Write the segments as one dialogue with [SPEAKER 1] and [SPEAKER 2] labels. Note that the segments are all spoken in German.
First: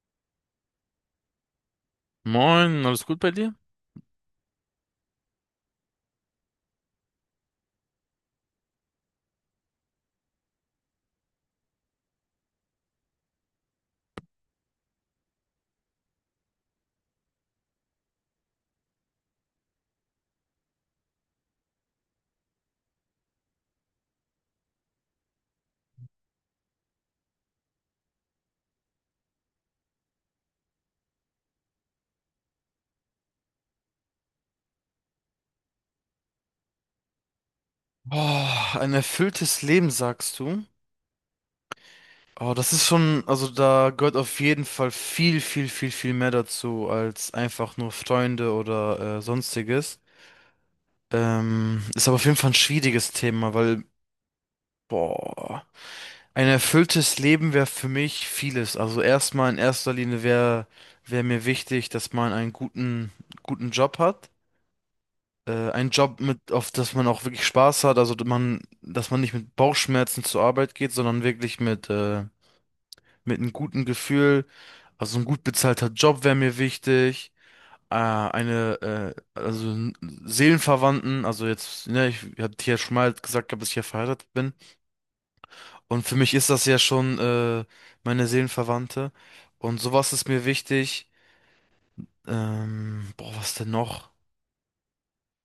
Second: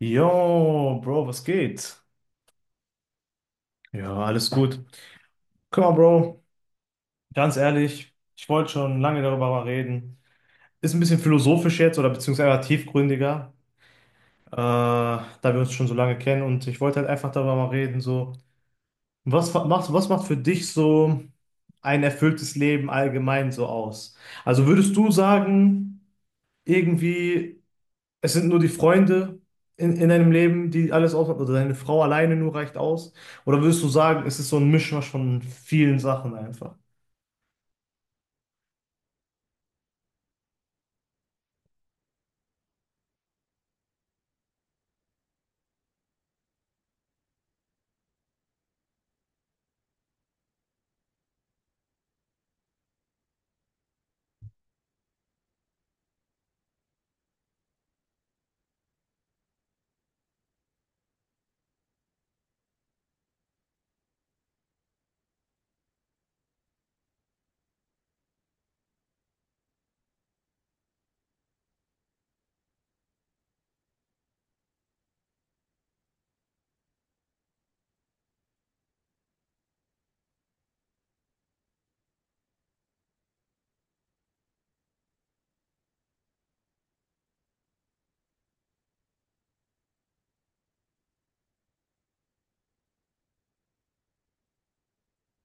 [SPEAKER 1] Yo, Bro, was geht?
[SPEAKER 2] Moin, alles gut bei dir?
[SPEAKER 1] Ja, alles gut. Guck mal, Bro, ganz ehrlich, ich wollte schon lange darüber mal reden. Ist ein bisschen philosophisch jetzt oder beziehungsweise tiefgründiger, da wir uns schon so lange kennen, und ich wollte halt einfach darüber mal reden, so, was macht für dich so ein erfülltes Leben allgemein so aus? Also würdest du sagen, irgendwie. Es sind nur die Freunde in deinem Leben, die alles ausmachen, oder deine Frau alleine nur reicht aus? Oder würdest du sagen, es ist so ein Mischmasch von vielen Sachen einfach?
[SPEAKER 2] Boah, ein erfülltes Leben, sagst du? Oh, das ist schon, also da gehört auf jeden Fall viel, viel, viel, viel mehr dazu als einfach nur Freunde oder sonstiges. Ist aber auf jeden Fall ein schwieriges Thema, weil, boah, ein erfülltes Leben wäre für mich vieles. Also erstmal in erster Linie wär mir wichtig, dass man einen guten Job hat. Ein Job mit, auf das man auch wirklich Spaß hat, also dass man nicht mit Bauchschmerzen zur Arbeit geht, sondern wirklich mit einem guten Gefühl. Also ein gut bezahlter Job wäre mir wichtig. Äh, eine, äh, also n- Seelenverwandten, also jetzt, ne, ich hatte ja schon mal gehabt, dass ich ja verheiratet bin. Und für mich ist das ja schon meine Seelenverwandte. Und sowas ist mir wichtig. Was denn noch?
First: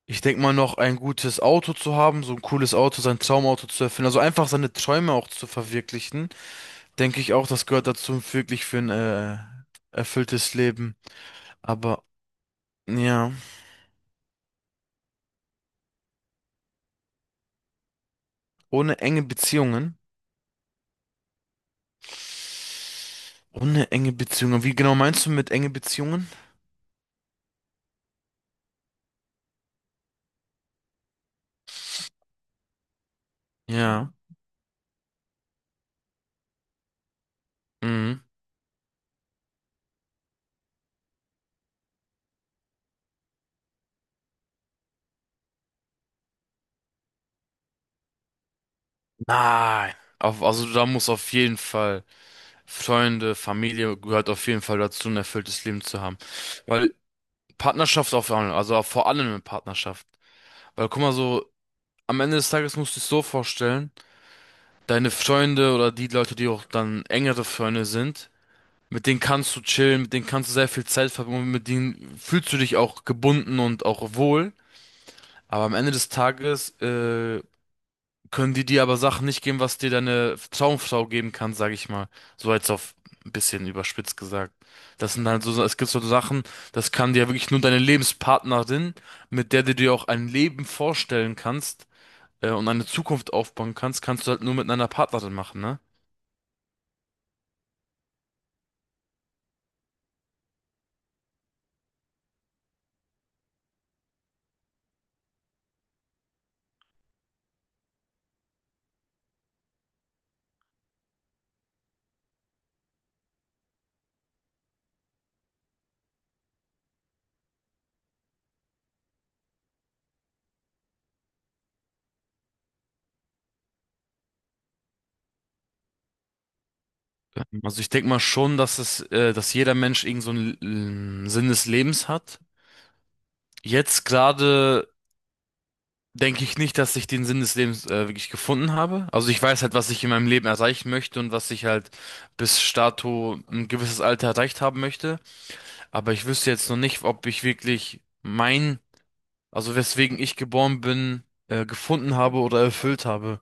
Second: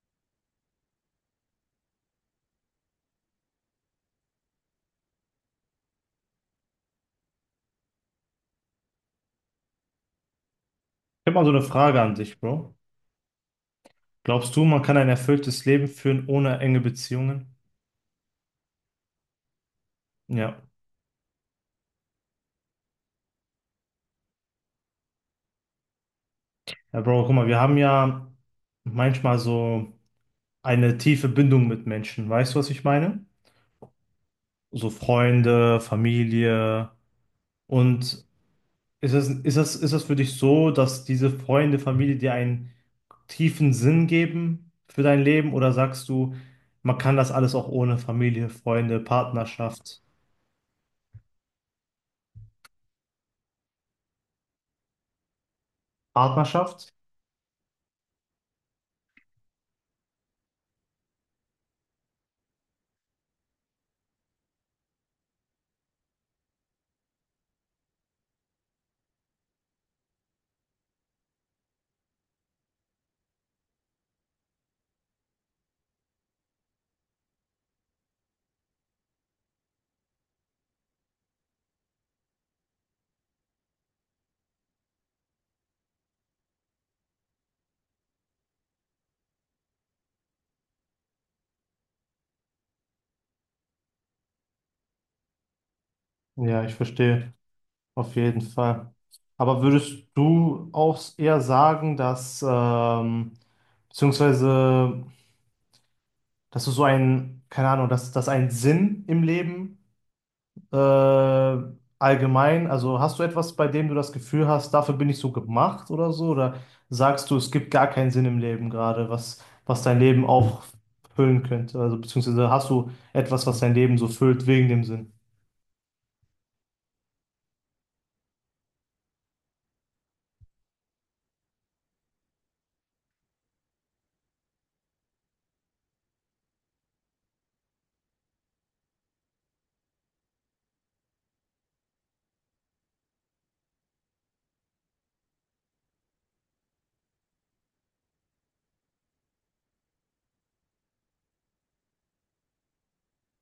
[SPEAKER 2] Ich denke mal noch ein gutes Auto zu haben, so ein cooles Auto, sein Traumauto zu erfüllen, also einfach seine Träume auch zu verwirklichen, denke ich auch, das gehört dazu wirklich für ein erfülltes Leben.
[SPEAKER 1] Ich habe mal so eine Frage
[SPEAKER 2] Aber
[SPEAKER 1] an dich, Bro.
[SPEAKER 2] ja,
[SPEAKER 1] Glaubst du, man kann ein erfülltes Leben führen ohne enge Beziehungen?
[SPEAKER 2] ohne enge Beziehungen.
[SPEAKER 1] Ja.
[SPEAKER 2] Ohne enge Beziehungen. Wie genau meinst du mit enge Beziehungen?
[SPEAKER 1] Ja, Bro, guck mal, wir haben ja manchmal so eine tiefe Bindung mit Menschen. Weißt du, was ich meine?
[SPEAKER 2] Ja.
[SPEAKER 1] So Freunde, Familie.
[SPEAKER 2] Mhm. Mhm.
[SPEAKER 1] Und ist das für dich so, dass diese Freunde, Familie dir ein tiefen Sinn geben für dein Leben, oder sagst du, man kann das alles auch ohne Familie, Freunde,
[SPEAKER 2] Nein.
[SPEAKER 1] Partnerschaft?
[SPEAKER 2] Auf, also da muss auf jeden Fall Freunde, Familie gehört auf jeden Fall dazu, ein erfülltes Leben zu haben.
[SPEAKER 1] Partnerschaft?
[SPEAKER 2] Weil Partnerschaft auf allem, also vor allem eine Partnerschaft. Weil guck mal so, am Ende des Tages musst du es so vorstellen, deine Freunde oder die Leute, die auch dann engere Freunde sind, mit denen kannst du chillen, mit denen kannst du sehr viel Zeit verbringen, und mit denen fühlst du dich auch gebunden und auch wohl. Aber am Ende des Tages, können die dir aber Sachen nicht geben, was dir deine Traumfrau geben kann, sag ich mal. So jetzt auf ein bisschen überspitzt gesagt. Das sind halt so, es gibt so Sachen, das kann dir wirklich nur deine Lebenspartnerin, mit der du dir auch ein Leben vorstellen kannst und eine Zukunft aufbauen kannst, kannst du halt nur mit einer Partnerin machen, ne?
[SPEAKER 1] Ja, ich verstehe, auf jeden Fall. Aber würdest du auch eher sagen, dass, beziehungsweise, dass du so einen, keine Ahnung, dass ein Sinn im Leben äh, allgemein, also hast du etwas, bei dem du das Gefühl hast, dafür bin ich so gemacht oder so? Oder sagst du, es gibt gar keinen Sinn im Leben gerade, was, was dein Leben auffüllen könnte? Also beziehungsweise hast du etwas, was dein Leben so füllt wegen dem Sinn?
[SPEAKER 2] Also ich denke mal schon, dass jeder Mensch irgend so einen Sinn des Lebens hat. Jetzt gerade denke ich nicht, dass ich den Sinn des Lebens wirklich gefunden habe. Also ich weiß halt, was ich in meinem Leben erreichen möchte und was ich halt bis dato ein gewisses Alter erreicht haben möchte. Aber ich wüsste jetzt noch nicht, ob ich wirklich mein, also weswegen ich geboren bin, gefunden habe oder erfüllt habe.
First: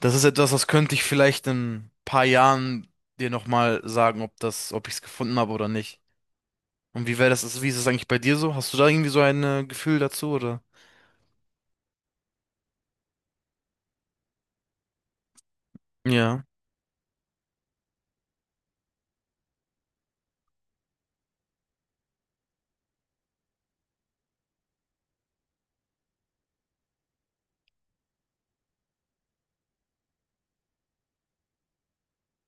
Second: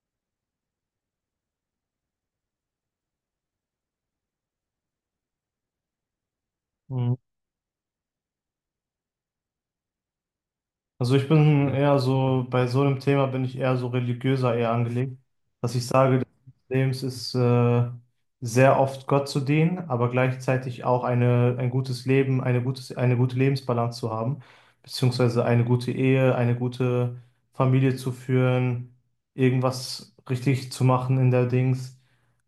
[SPEAKER 2] Das ist etwas, das könnte ich vielleicht in ein paar Jahren dir nochmal sagen, ob das, ob ich es gefunden habe oder nicht. Und wie wäre das, wie ist es eigentlich bei dir so? Hast du da irgendwie so ein Gefühl dazu, oder?
[SPEAKER 1] Also ich bin eher so, bei so einem Thema bin ich eher so religiöser eher angelegt, dass ich sage, das
[SPEAKER 2] Ja.
[SPEAKER 1] Leben ist sehr oft Gott zu dienen, aber gleichzeitig auch eine, ein gutes Leben, eine gutes, eine gute Lebensbalance zu haben, beziehungsweise eine gute Ehe, eine gute Familie zu führen, irgendwas richtig zu machen in der Dings,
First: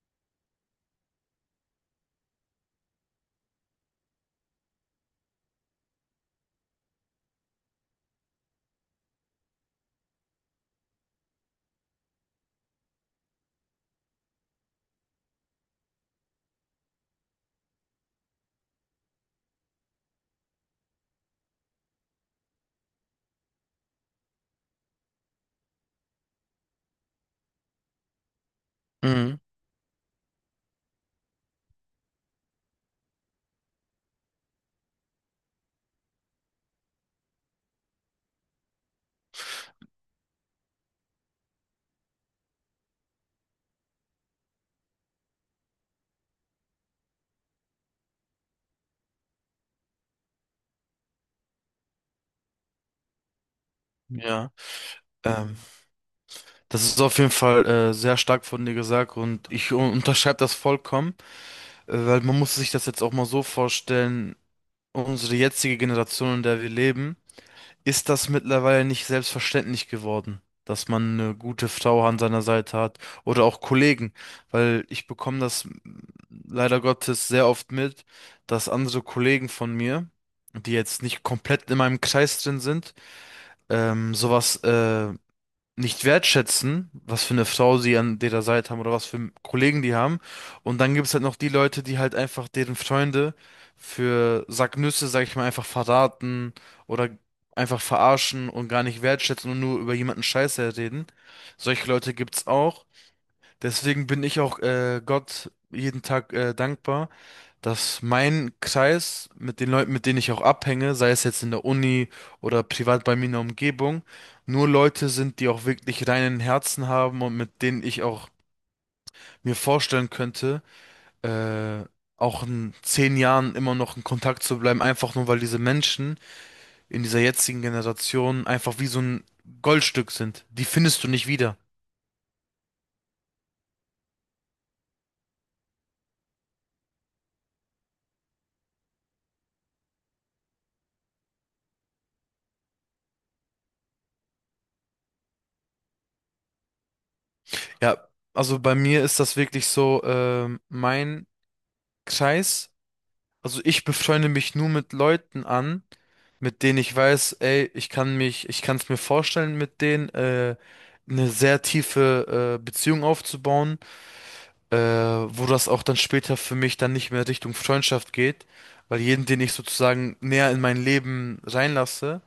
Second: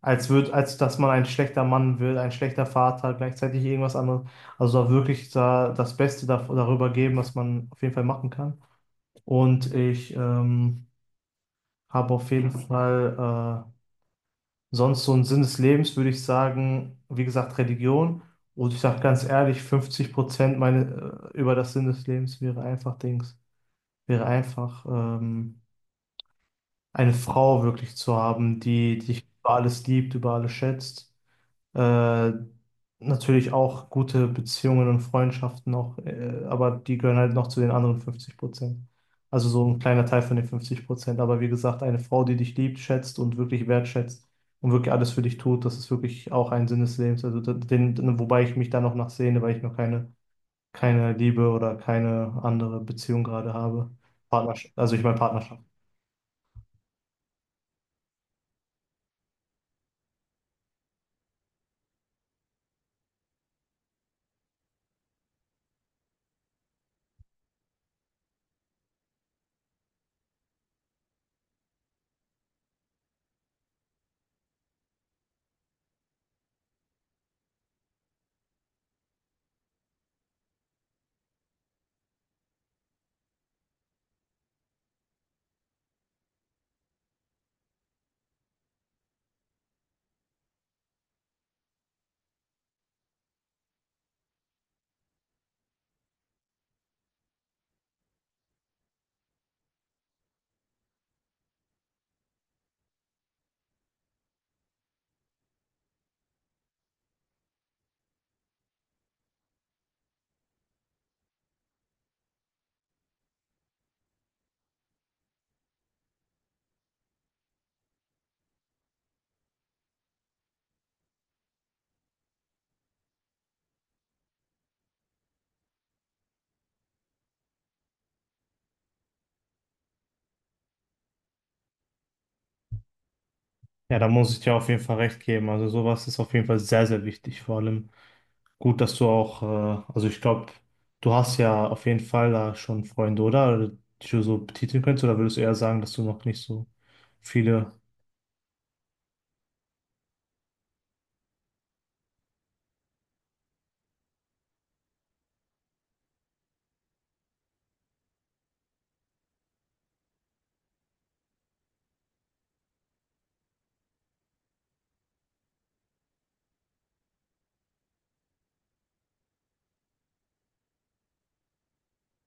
[SPEAKER 1] als wird, als dass man ein schlechter Mann wird, ein schlechter Vater, gleichzeitig irgendwas anderes. Also da wirklich da das Beste da, darüber geben, was man auf jeden Fall machen kann. Und ich habe auf jeden Fall sonst so einen Sinn des Lebens, würde ich sagen, wie gesagt, Religion. Und ich sage ganz ehrlich, 50% meine, über das Sinn des Lebens wäre einfach Dings, wäre einfach eine Frau wirklich zu haben, die dich
[SPEAKER 2] Mhm.
[SPEAKER 1] über alles liebt, über alles schätzt. Äh, Natürlich auch gute Beziehungen und Freundschaften noch, aber die gehören halt noch zu den anderen 50%. Also so ein kleiner Teil von den 50%. Aber wie gesagt, eine Frau, die dich liebt, schätzt und wirklich wertschätzt und wirklich alles für dich tut, das ist wirklich auch ein Sinn des Lebens. Also da- den, wobei ich mich da noch nachsehne, weil ich noch keine, keine Liebe oder keine andere Beziehung gerade habe.
[SPEAKER 2] Ja.
[SPEAKER 1] Partnerschaft, also ich meine
[SPEAKER 2] Ähm,
[SPEAKER 1] Partnerschaft.
[SPEAKER 2] das ist auf jeden Fall sehr stark von dir gesagt und ich unterschreibe das vollkommen, weil man muss sich das jetzt auch mal so vorstellen, unsere jetzige Generation, in der wir leben. Ist das mittlerweile nicht selbstverständlich geworden, dass man eine gute Frau an seiner Seite hat oder auch Kollegen, weil ich bekomme das leider Gottes sehr oft mit, dass andere Kollegen von mir, die jetzt nicht komplett in meinem Kreis drin sind, sowas nicht wertschätzen, was für eine Frau sie an ihrer Seite haben oder was für Kollegen die haben. Und dann gibt es halt noch die Leute, die halt einfach deren Freunde für Sacknüsse, sag ich mal, einfach verraten oder einfach verarschen und gar nicht wertschätzen und nur über jemanden Scheiße reden. Solche Leute gibt's auch. Deswegen bin ich auch Gott jeden Tag dankbar, dass mein Kreis mit den Leuten, mit denen ich auch abhänge, sei es jetzt in der Uni oder privat bei mir in der Umgebung, nur Leute sind, die auch wirklich reinen Herzen haben und mit denen ich auch mir vorstellen könnte, äh, auch in zehn Jahren immer noch in Kontakt zu bleiben, einfach nur weil diese Menschen in dieser jetzigen Generation einfach wie so ein Goldstück sind. Die findest du nicht wieder.
[SPEAKER 1] Ja, da muss ich dir auf jeden Fall recht geben. Also sowas ist auf jeden Fall sehr, sehr wichtig, vor allem. Gut, dass du auch, also ich glaube, du hast ja auf jeden Fall da schon Freunde, oder? Die du so betiteln könntest, oder würdest du eher sagen, dass du noch nicht so viele.
[SPEAKER 2] Ja, also bei mir ist das wirklich so, mein Kreis, also ich befreunde mich nur mit Leuten an, mit denen ich weiß, ey, ich kann es mir vorstellen, mit denen eine sehr tiefe Beziehung aufzubauen, wo das auch dann später für mich dann nicht mehr Richtung Freundschaft geht, weil jeden, den ich sozusagen näher in mein Leben reinlasse,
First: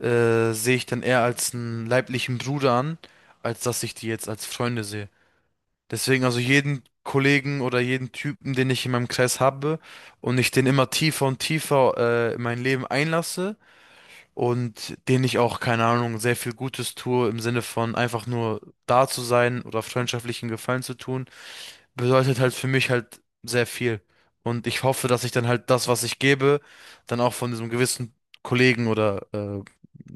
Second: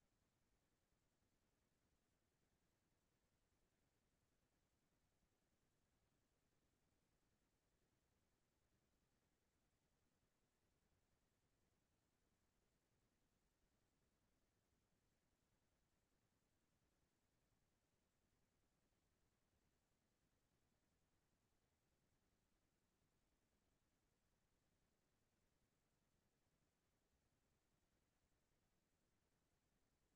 [SPEAKER 2] sehe ich dann eher als einen leiblichen Bruder an, als dass ich die jetzt als Freunde sehe. Deswegen also jeden Kollegen oder jeden Typen, den ich in meinem Kreis habe und ich den immer tiefer und tiefer in mein Leben einlasse, und denen ich auch, keine Ahnung, sehr viel Gutes tue im Sinne von einfach nur da zu sein oder freundschaftlichen Gefallen zu tun, bedeutet halt für mich halt sehr viel. Und ich hoffe, dass ich dann halt das, was ich gebe, dann auch von diesem gewissen Kollegen oder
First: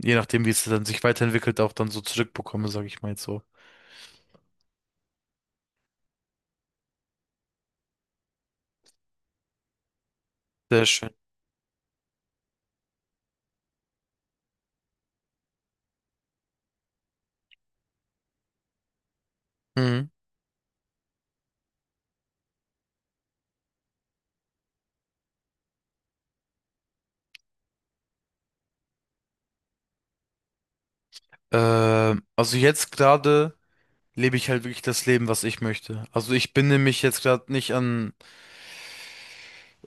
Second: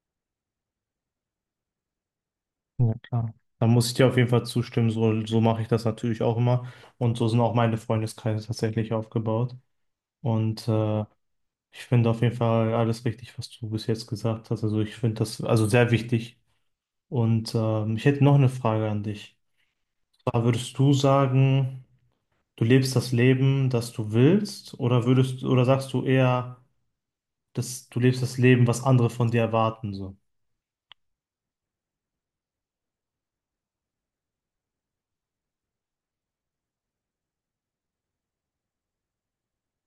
[SPEAKER 2] je nachdem, wie es dann sich weiterentwickelt, auch dann so zurückbekomme, sage
[SPEAKER 1] Ja,
[SPEAKER 2] ich mal jetzt
[SPEAKER 1] klar.
[SPEAKER 2] so.
[SPEAKER 1] Dann muss ich dir auf jeden Fall zustimmen, so, so mache ich das natürlich auch immer. Und so sind auch meine Freundeskreise tatsächlich aufgebaut. Und
[SPEAKER 2] Sehr schön.
[SPEAKER 1] ich finde auf jeden Fall alles richtig, was du bis jetzt gesagt hast. Also ich finde das also sehr wichtig. Und ich hätte noch eine Frage an dich.
[SPEAKER 2] Mhm.
[SPEAKER 1] Zwar würdest du sagen, du lebst das Leben, das du willst, oder würdest, oder sagst du eher, dass du lebst das Leben, was andere von dir erwarten, so?
[SPEAKER 2] Also jetzt gerade lebe ich halt wirklich das Leben, was ich möchte. Also ich binde mich jetzt gerade nicht an.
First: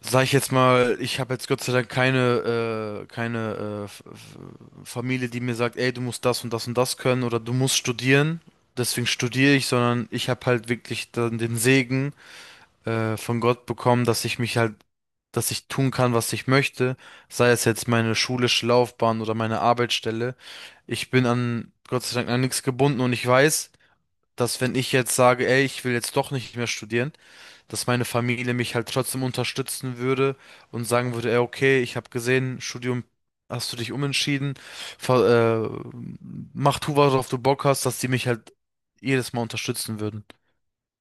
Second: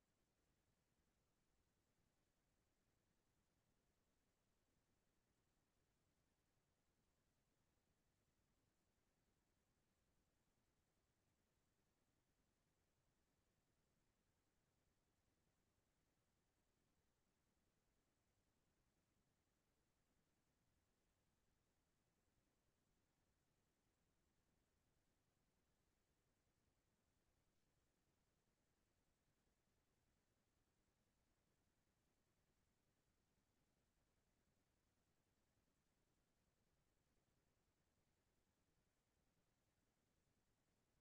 [SPEAKER 2] Sag ich jetzt mal, ich habe jetzt Gott sei Dank keine Familie, die mir sagt, ey, du musst das und das und das können oder du musst studieren. Deswegen studiere ich, sondern ich habe halt wirklich dann den Segen von Gott bekommen, dass ich tun kann, was ich möchte, sei es jetzt meine schulische Laufbahn oder meine Arbeitsstelle. Ich bin an Gott sei Dank an nichts gebunden und ich weiß, dass wenn ich jetzt sage, ey, ich will jetzt doch nicht mehr studieren, dass meine Familie mich halt trotzdem unterstützen würde und sagen würde, ey, okay, ich habe gesehen, Studium hast du dich umentschieden, ver- äh, mach tu, worauf du Bock hast, dass die mich halt jedes Mal unterstützen würden.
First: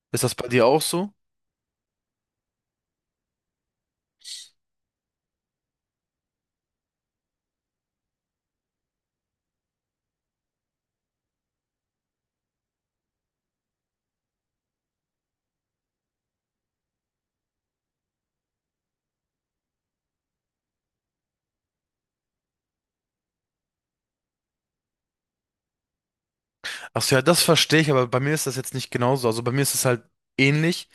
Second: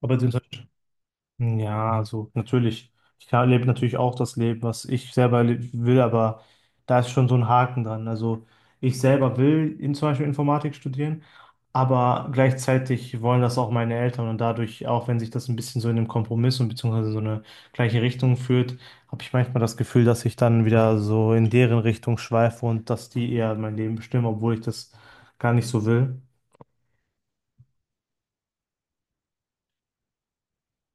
[SPEAKER 1] Aber
[SPEAKER 2] Ist
[SPEAKER 1] den
[SPEAKER 2] das bei dir auch so?
[SPEAKER 1] hm, ja, also natürlich. Ich kann- lebe natürlich auch das Leben, was ich selber le- will, aber da ist schon so ein Haken dran. Also ich selber will in, zum Beispiel Informatik studieren, aber gleichzeitig wollen das auch meine Eltern, und dadurch, auch wenn sich das ein bisschen so in einem Kompromiss und beziehungsweise so eine gleiche Richtung führt, habe ich manchmal das Gefühl, dass ich dann wieder so in deren Richtung schweife und dass die eher mein Leben bestimmen, obwohl ich das gar nicht so will.
[SPEAKER 2] Ach so, ja, das verstehe ich, aber bei mir ist das jetzt nicht genauso. Also bei mir ist es halt ähnlich,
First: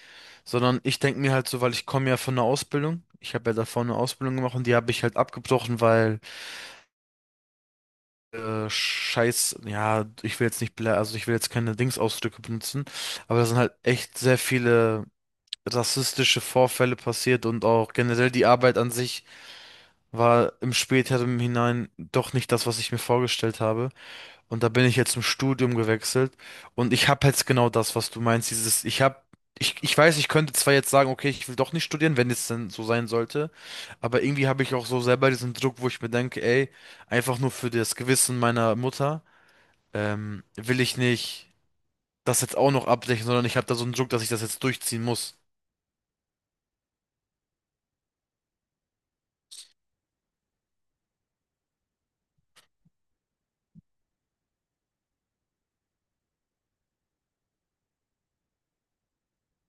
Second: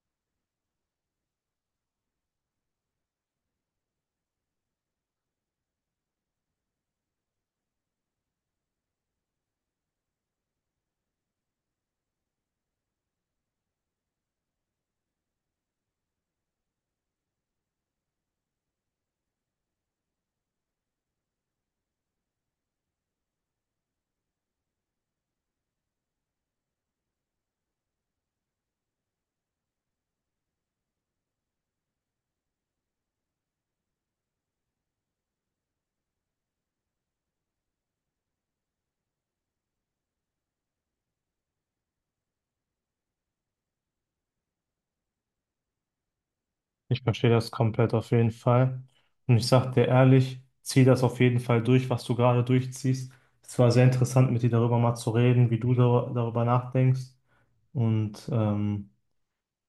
[SPEAKER 2] sondern ich denke mir halt so, weil ich komme ja von einer Ausbildung. Ich habe ja davor eine Ausbildung gemacht und die habe ich halt abgebrochen, weil Scheiß, ja, ich will jetzt nicht, blä- also ich will jetzt keine Dingsausdrücke benutzen, aber da sind halt echt sehr viele rassistische Vorfälle passiert und auch generell die Arbeit an sich war im späteren hinein doch nicht das, was ich mir vorgestellt habe. Und da bin ich jetzt im Studium gewechselt und ich habe jetzt genau das, was du meinst, dieses, ich weiß, ich könnte zwar jetzt sagen, okay, ich will doch nicht studieren, wenn es denn so sein sollte, aber irgendwie habe ich auch so selber diesen Druck, wo ich mir denke, ey, einfach nur für das Gewissen meiner Mutter will ich nicht das jetzt auch noch abdecken, sondern ich habe da so einen Druck, dass ich das jetzt durchziehen muss.
[SPEAKER 1] Ich verstehe das komplett auf jeden Fall. Und ich sag dir ehrlich, zieh das auf jeden Fall durch, was du gerade durchziehst. Es war sehr interessant, mit dir darüber mal zu reden, wie du darüber nachdenkst. Und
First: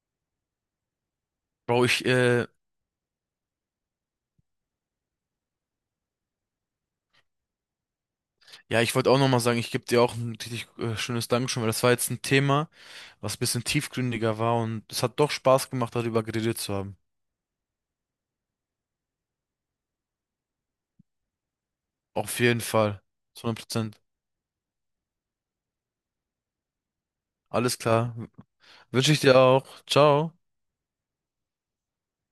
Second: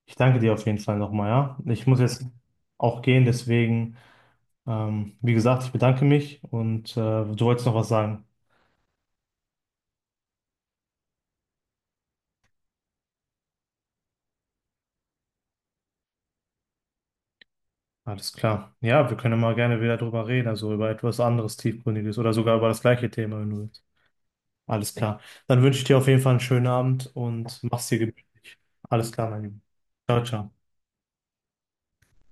[SPEAKER 1] ich danke dir auf jeden Fall nochmal, ja.
[SPEAKER 2] Bro,
[SPEAKER 1] Ich muss
[SPEAKER 2] ich,
[SPEAKER 1] jetzt
[SPEAKER 2] äh,
[SPEAKER 1] auch gehen, deswegen, wie gesagt, ich bedanke mich, und du wolltest noch was sagen.
[SPEAKER 2] ja, ich wollte auch nochmal sagen, ich gebe dir auch ein richtig schönes Dankeschön, weil das war jetzt ein Thema, was ein bisschen tiefgründiger war und es hat doch Spaß gemacht, darüber geredet zu haben.
[SPEAKER 1] Alles klar. Ja, wir können mal gerne wieder drüber reden, also über etwas anderes Tiefgründiges oder
[SPEAKER 2] Auf
[SPEAKER 1] sogar
[SPEAKER 2] jeden
[SPEAKER 1] über das
[SPEAKER 2] Fall.
[SPEAKER 1] gleiche Thema, wenn du willst.
[SPEAKER 2] 100%.
[SPEAKER 1] Alles klar. Dann wünsche ich dir auf jeden Fall einen schönen Abend und
[SPEAKER 2] Alles
[SPEAKER 1] mach's dir
[SPEAKER 2] klar.
[SPEAKER 1] gemütlich. Alles
[SPEAKER 2] Wünsche ich
[SPEAKER 1] klar,
[SPEAKER 2] dir
[SPEAKER 1] mein Lieber.
[SPEAKER 2] auch.
[SPEAKER 1] Ciao,
[SPEAKER 2] Ciao.
[SPEAKER 1] ciao.